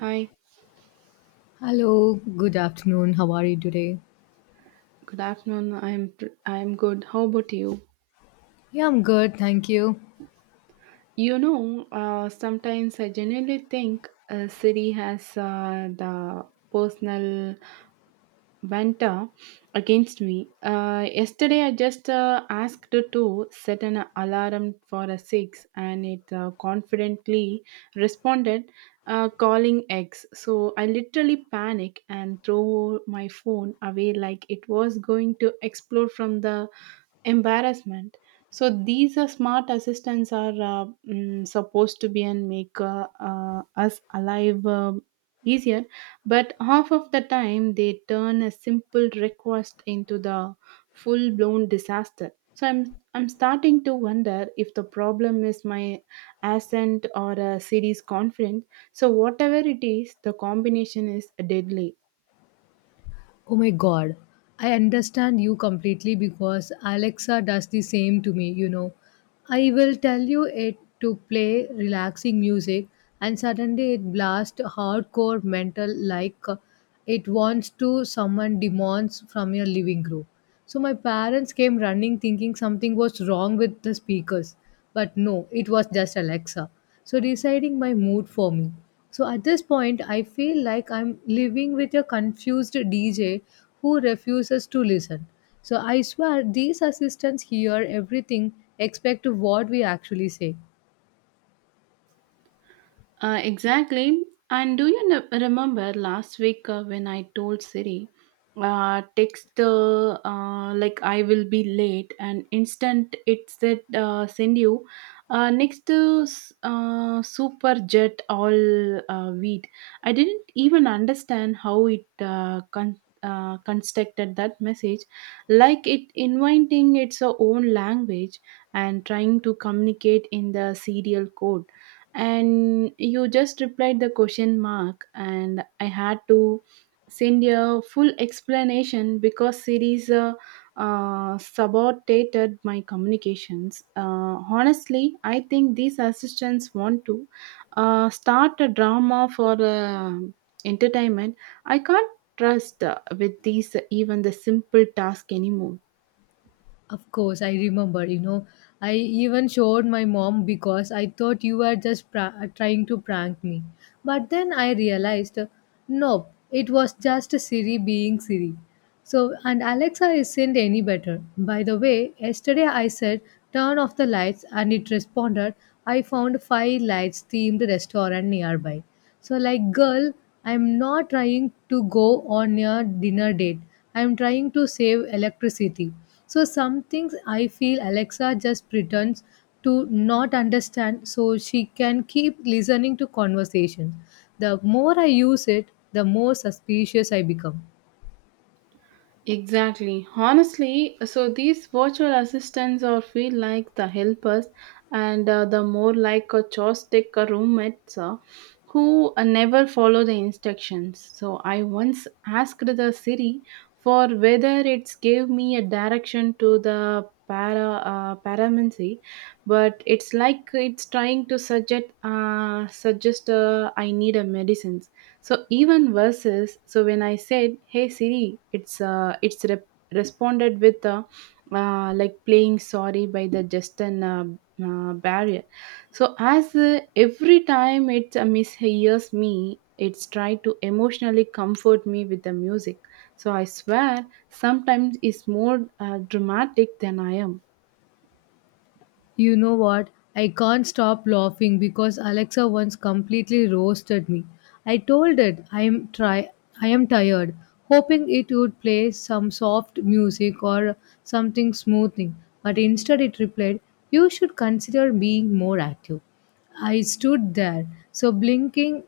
Hi, Hello, good afternoon. How are you today? good afternoon. I'm good. How about you? Yeah, I'm good, thank you. Sometimes I genuinely think a city has the personal vendetta against me. Yesterday, I just asked to set an alarm for a six, and it confidently responded, calling X. So I literally panic and throw my phone away like it was going to explode from the embarrassment. So these are smart assistants are supposed to be and make us alive easier, but half of the time they turn a simple request into the full blown disaster. So I'm starting to wonder if the problem is my accent or a series confidence. So whatever it is, the combination is deadly. Oh my god, I understand you completely because Alexa does the same to me, you know. I will tell you it to play relaxing music, and suddenly it blasts hardcore metal like it wants to summon demons from your living room. So my parents came running thinking something was wrong with the speakers, but no, it was just Alexa so deciding my mood for me. So at this point, I feel like I'm living with a confused DJ who refuses to listen. So I swear, these assistants hear everything except what we actually say. Exactly. And do you remember last week when I told Siri, text like I will be late, and instant it said send you next to super jet all wheat. I didn't even understand how it constructed that message, like it inventing its own language and trying to communicate in the serial code, and you just replied the question mark, and I had to send a full explanation because series sabotated my communications. Honestly, I think these assistants want to start a drama for entertainment. I can't trust with these even the simple task anymore. Of course, I remember, you know, I even showed my mom because I thought you were just trying to prank me. But then I realized, nope, it was just Siri being Siri. So, and Alexa isn't any better. By the way, yesterday I said, turn off the lights, and it responded, I found five lights themed restaurant nearby. So, like, girl, I'm not trying to go on a dinner date. I'm trying to save electricity. So, some things I feel Alexa just pretends to not understand so she can keep listening to conversations. The more I use it, the more suspicious I become. Exactly. Honestly, so these virtual assistants are feel like the helpers, and the more like a joystick roommates who never follow the instructions. So I once asked the Siri for whether it's gave me a direction to the paramancy, but it's like it's trying to suggest I need a medicine. So even versus so when I said, "Hey Siri," it's responded with like playing sorry by the Justin barrier. So as every time it mishears me, it's tried to emotionally comfort me with the music. So I swear, sometimes it's more dramatic than I am. You know what? I can't stop laughing because Alexa once completely roasted me. I told it I am try. I am tired, hoping it would play some soft music or something smoothing, but instead it replied, "You should consider being more active." I stood there, so blinking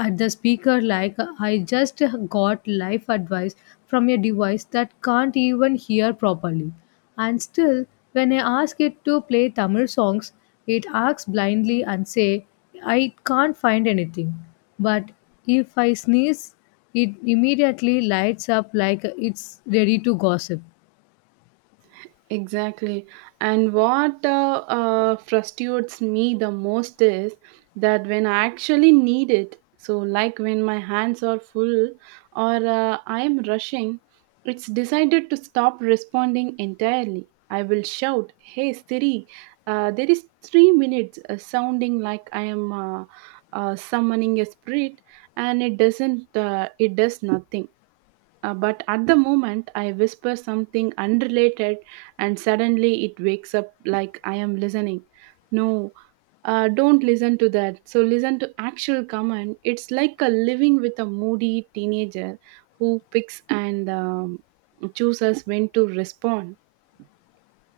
at the speaker like I just got life advice from a device that can't even hear properly. And still, when I ask it to play Tamil songs, it acts blindly and say, I can't find anything. But if I sneeze, it immediately lights up like it's ready to gossip. Exactly. And what frustrates me the most is that when I actually need it, so like when my hands are full or I am rushing, it's decided to stop responding entirely. I will shout, "Hey Siri, there is 3 minutes," sounding like I am summoning a spirit, and it doesn't, it does nothing, but at the moment, I whisper something unrelated, and suddenly it wakes up like I am listening. No, don't listen to that. So, listen to actual comment. It's like a living with a moody teenager who picks and chooses when to respond.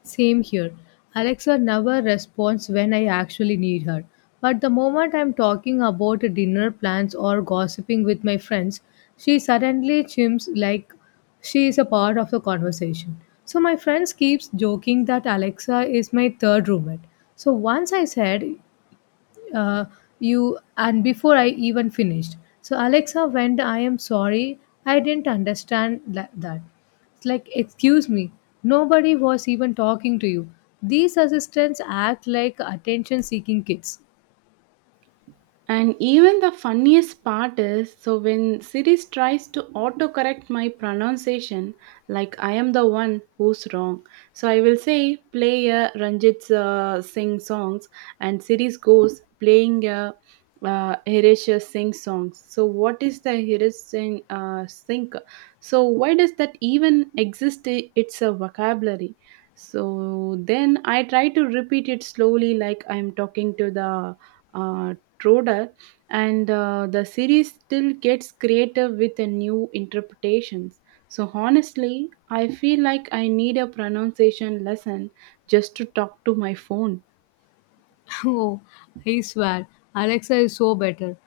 Same here. Alexa never responds when I actually need her. But the moment I'm talking about dinner plans or gossiping with my friends, she suddenly chimps like she is a part of the conversation. So my friends keeps joking that Alexa is my third roommate. So once I said uh, you and before I even finished. So Alexa went, I am sorry, I didn't understand that. It's like, excuse me, nobody was even talking to you. These assistants act like attention seeking kids. And even the funniest part is so when Sirius tries to autocorrect my pronunciation, like I am the one who's wrong. So I will say play a Ranjit Singh songs, and Sirius goes playing a Hirish Singh songs. So what is the Hirish Singh? So why does that even exist? It's a vocabulary. So then I try to repeat it slowly, like I'm talking to the uh, Troder, and the series still gets creative with the new interpretations. So honestly, I feel like I need a pronunciation lesson just to talk to my phone. Oh, I swear, Alexa is so better.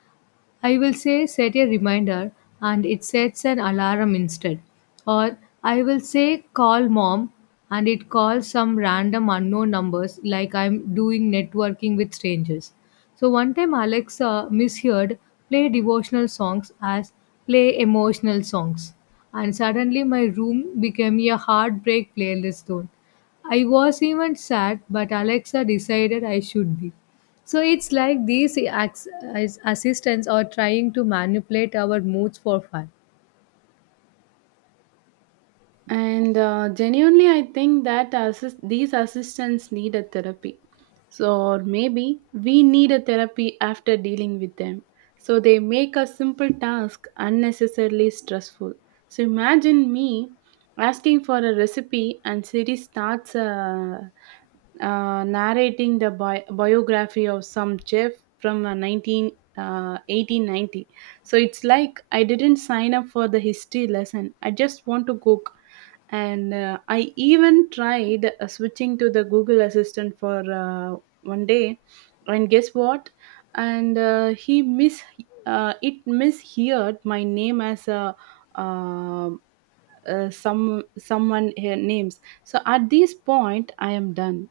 I will say set a reminder and it sets an alarm instead. Or I will say call mom and it calls some random unknown numbers like I'm doing networking with strangers. So one time Alexa misheard play devotional songs as play emotional songs and suddenly my room became a heartbreak playlist zone. I was even sad, but Alexa decided I should be. So it's like these assistants are trying to manipulate our moods for fun. And genuinely, I think that these assistants need a therapy. So, or maybe we need a therapy after dealing with them. So, they make a simple task unnecessarily stressful. So, imagine me asking for a recipe and Siri starts narrating the biography of some chef from uh, 1890. So it's like I didn't sign up for the history lesson. I just want to cook. And I even tried switching to the Google Assistant for one day, and guess what? And he mis it misheard my name as a. Uh, some someone here names, so at this point I am done.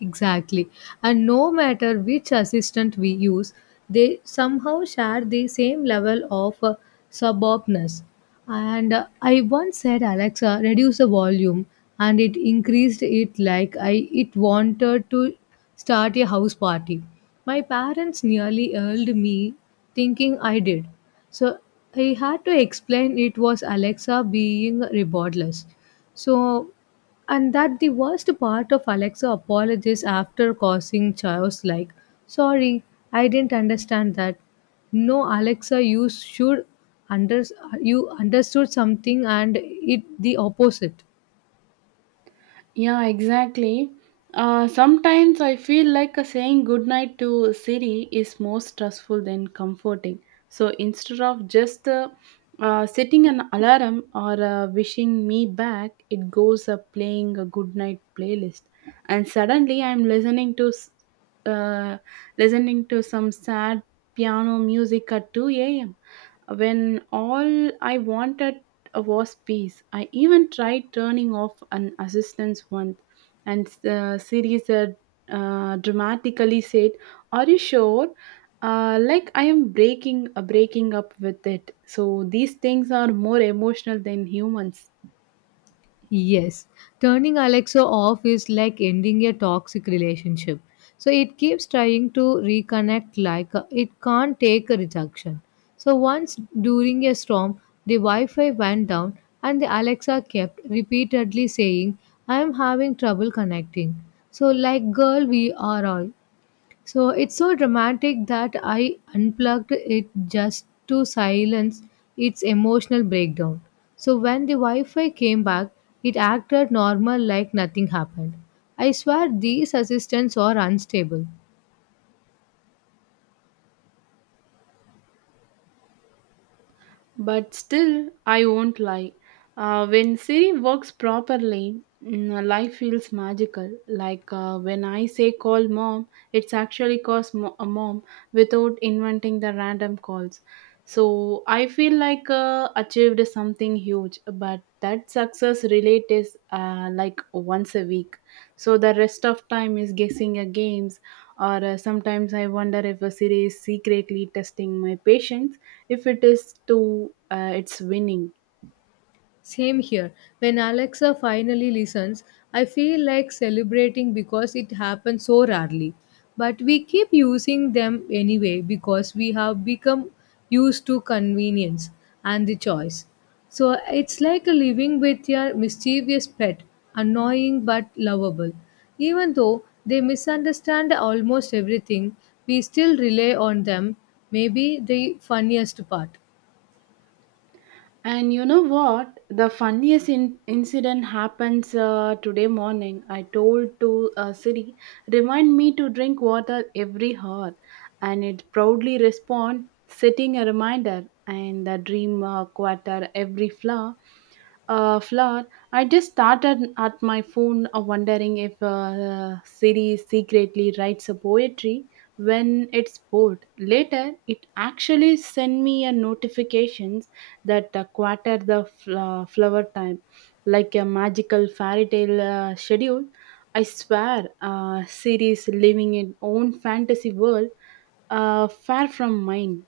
Exactly. And no matter which assistant we use, they somehow share the same level of suburbness. And I once said, Alexa, reduce the volume, and it increased it like I it wanted to start a house party. My parents nearly yelled me, thinking I did. So I had to explain it was Alexa being rebellious. So and that the worst part of Alexa apologies after causing chaos like, sorry, I didn't understand that. No, Alexa, you should under you understood something and it the opposite. Yeah, exactly. Sometimes I feel like a saying goodnight to Siri is more stressful than comforting. So instead of just setting an alarm or wishing me back, it goes playing a goodnight playlist, and suddenly I'm listening to uh, listening to some sad piano music at 2 a.m. When all I wanted was peace, I even tried turning off an assistance once, and the series had dramatically said, "Are you sure?" Like I am breaking up with it. So these things are more emotional than humans. Yes, turning Alexa off is like ending a toxic relationship. So it keeps trying to reconnect, like it can't take a rejection. So once during a storm, the Wi Fi went down and the Alexa kept repeatedly saying, I am having trouble connecting. So, like, girl, we are all. So it's so dramatic that I unplugged it just to silence its emotional breakdown. So when the Wi Fi came back, it acted normal like nothing happened. I swear these assistants are unstable. But still, I won't lie. When Siri works properly, mm, life feels magical. Like when I say call mom, it's actually calls a mom without inventing the random calls. So I feel like achieved something huge, but that success relate is like once a week. So the rest of time is guessing at games, or sometimes I wonder if a Siri is secretly testing my patience, if it is to it's winning. Same here. When Alexa finally listens, I feel like celebrating because it happens so rarely. But we keep using them anyway because we have become used to convenience and the choice. So it's like a living with your mischievous pet, annoying but lovable. Even though they misunderstand almost everything, we still rely on them, maybe the funniest part. And you know what? The funniest incident happens today morning. I told to Siri, remind me to drink water every hour, and it proudly respond, setting a reminder. And the dream quarter every flower, flower. I just started at my phone, wondering if Siri secretly writes a poetry when it's bored. Later, it actually sent me a notification that quarter the flower time, like a magical fairy tale schedule. I swear series living in own fantasy world, far from mine.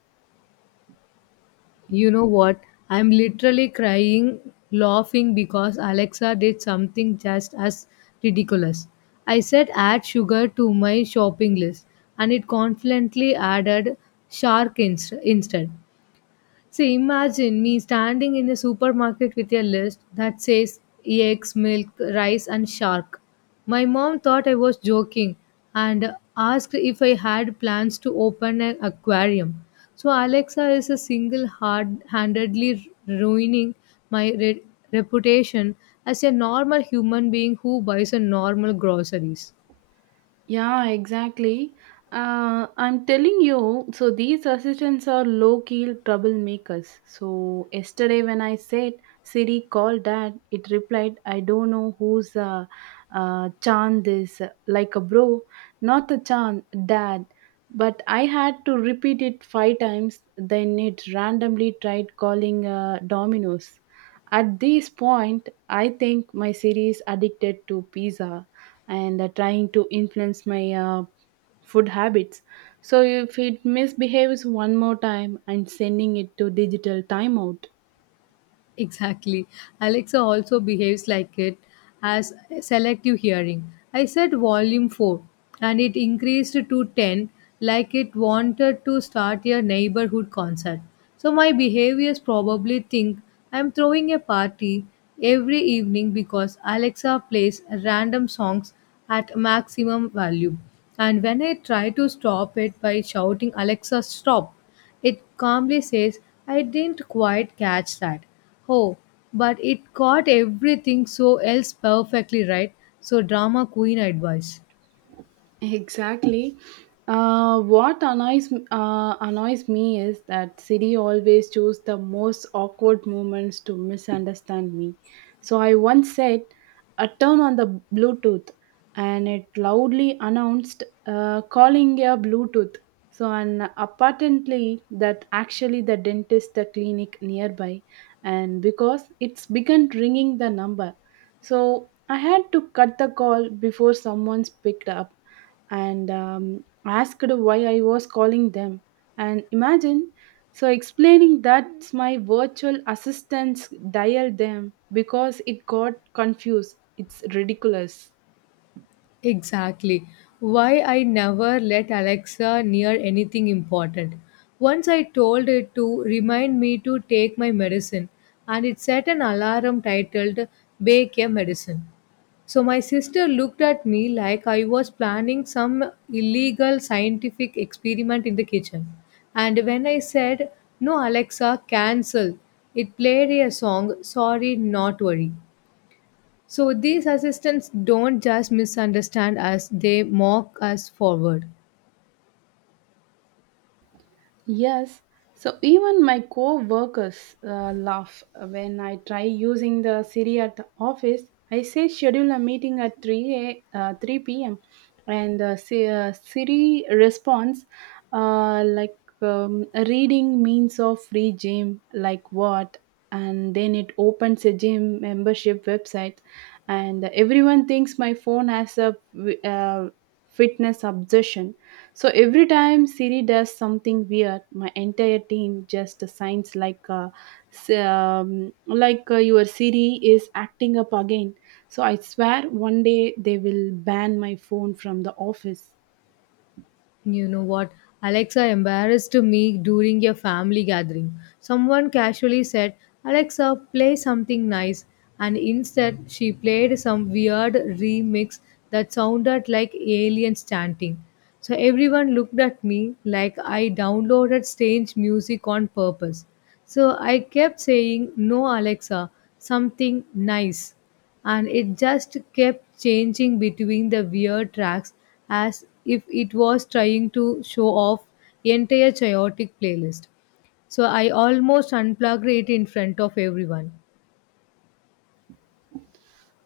You know what? I'm literally crying, laughing because Alexa did something just as ridiculous. I said add sugar to my shopping list and it confidently added shark instead. See, imagine me standing in a supermarket with a list that says eggs, milk, rice, and shark. My mom thought I was joking and asked if I had plans to open an aquarium. So, Alexa is a single hard handedly ruining my reputation as a normal human being who buys a normal groceries. Yeah, exactly. I'm telling you, so these assistants are low key troublemakers. So, yesterday when I said Siri call dad, it replied, "I don't know who's Chan this," like a bro, not a Chan, dad. But I had to repeat it five times, then it randomly tried calling Domino's. At this point, I think my Siri is addicted to pizza and trying to influence my food habits. So if it misbehaves one more time, I'm sending it to digital timeout. Exactly. Alexa also behaves like it as selective hearing. I set volume 4 and it increased to 10 like it wanted to start a neighborhood concert. So my behaviors probably think I'm throwing a party every evening because Alexa plays random songs at maximum volume. And when I try to stop it by shouting, Alexa, stop, it calmly says, I didn't quite catch that. Oh, but it caught everything so else perfectly right. So, drama queen advice. Exactly. What annoys me is that Siri always choose the most awkward moments to misunderstand me. So I once said, "A turn on the Bluetooth," and it loudly announced, "Calling your Bluetooth." So and apparently that actually the dentist the clinic nearby, and because it's began ringing the number, so I had to cut the call before someone's picked up and asked why I was calling them. And imagine, so explaining that's my virtual assistants dialed them because it got confused. It's ridiculous. Exactly. Why I never let Alexa near anything important. Once I told it to remind me to take my medicine, and it set an alarm titled Bake a Medicine. So my sister looked at me like I was planning some illegal scientific experiment in the kitchen. And when I said, No, Alexa, cancel, it played a song, Sorry, Not Worry. So these assistants don't just misunderstand us, they mock us forward. Yes. So even my co-workers laugh when I try using the Siri at the office. I say schedule a meeting at 3 p.m. and Siri responds like reading means of free gym, like what, and then it opens a gym membership website, and everyone thinks my phone has a uh, fitness obsession. So every time Siri does something weird, my entire team just signs like, like your Siri is acting up again. So I swear one day they will ban my phone from the office. You know what? Alexa embarrassed me during a family gathering. Someone casually said, Alexa, play something nice. And instead, she played some weird remix that sounded like aliens chanting. So everyone looked at me like I downloaded strange music on purpose. So I kept saying, No, Alexa, something nice and it just kept changing between the weird tracks as if it was trying to show off entire chaotic playlist so I almost unplugged it in front of everyone.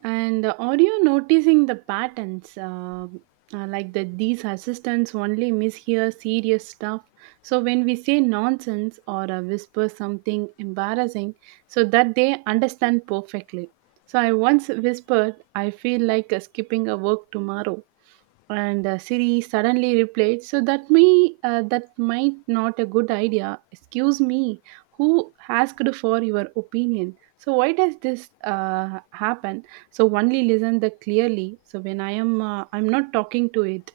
And are you noticing the patterns? Like that these assistants only mishear serious stuff. So when we say nonsense or whisper something embarrassing, so that they understand perfectly. So I once whispered, I feel like skipping a work tomorrow, and Siri suddenly replied, "So that me that might not a good idea." Excuse me, who asked for your opinion? So why does this happen? So only listen the clearly. So when I am I'm not talking to it.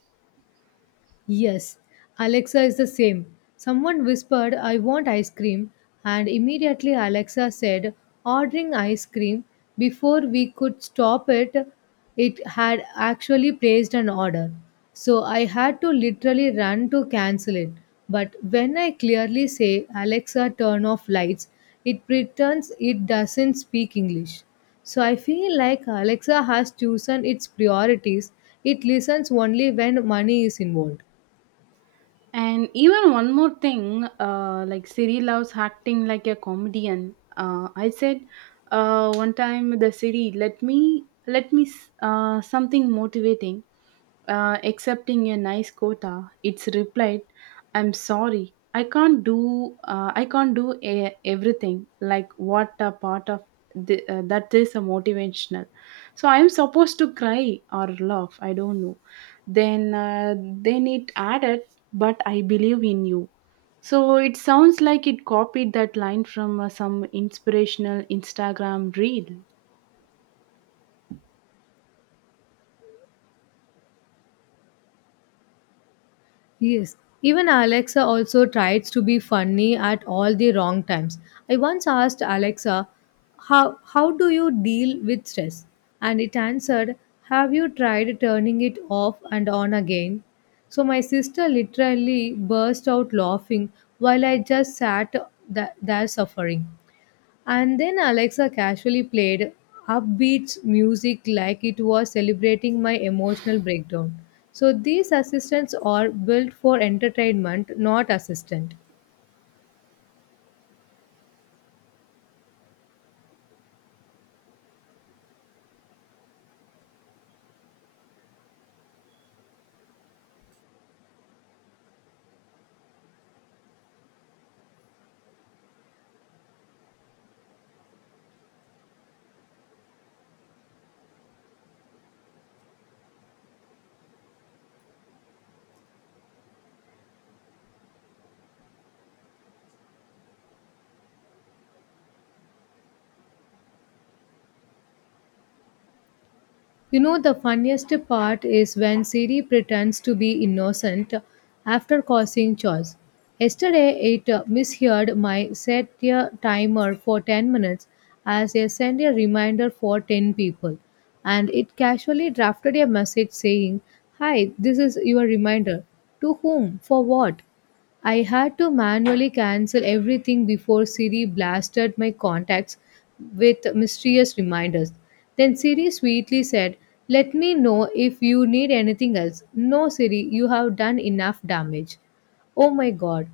Yes, Alexa is the same. Someone whispered, I want ice cream, and immediately Alexa said, Ordering ice cream. Before we could stop it, it had actually placed an order. So I had to literally run to cancel it. But when I clearly say, Alexa, turn off lights, it pretends it doesn't speak English. So I feel like Alexa has chosen its priorities. It listens only when money is involved. And even one more thing, like Siri loves acting like a comedian. I said one time the Siri, let me something motivating accepting a nice quota. It's replied, "I'm sorry, I can't do I can't do everything," like what a part of the, that is a motivational. So I'm supposed to cry or laugh, I don't know. Then then it added, "But I believe in you." So it sounds like it copied that line from some inspirational instagram reel. Yes. Even Alexa also tries to be funny at all the wrong times. I once asked Alexa, how do you deal with stress? And it answered, Have you tried turning it off and on again? So my sister literally burst out laughing while I just sat there suffering. And then Alexa casually played upbeat music like it was celebrating my emotional breakdown. So these assistants are built for entertainment, not assistant. You know, the funniest part is when Siri pretends to be innocent after causing chores. Yesterday, it misheard my set a timer for 10 minutes as a send a reminder for 10 people, and it casually drafted a message saying, Hi, this is your reminder. To whom? For what? I had to manually cancel everything before Siri blasted my contacts with mysterious reminders. Then Siri sweetly said, Let me know if you need anything else. No, Siri, you have done enough damage. Oh my god,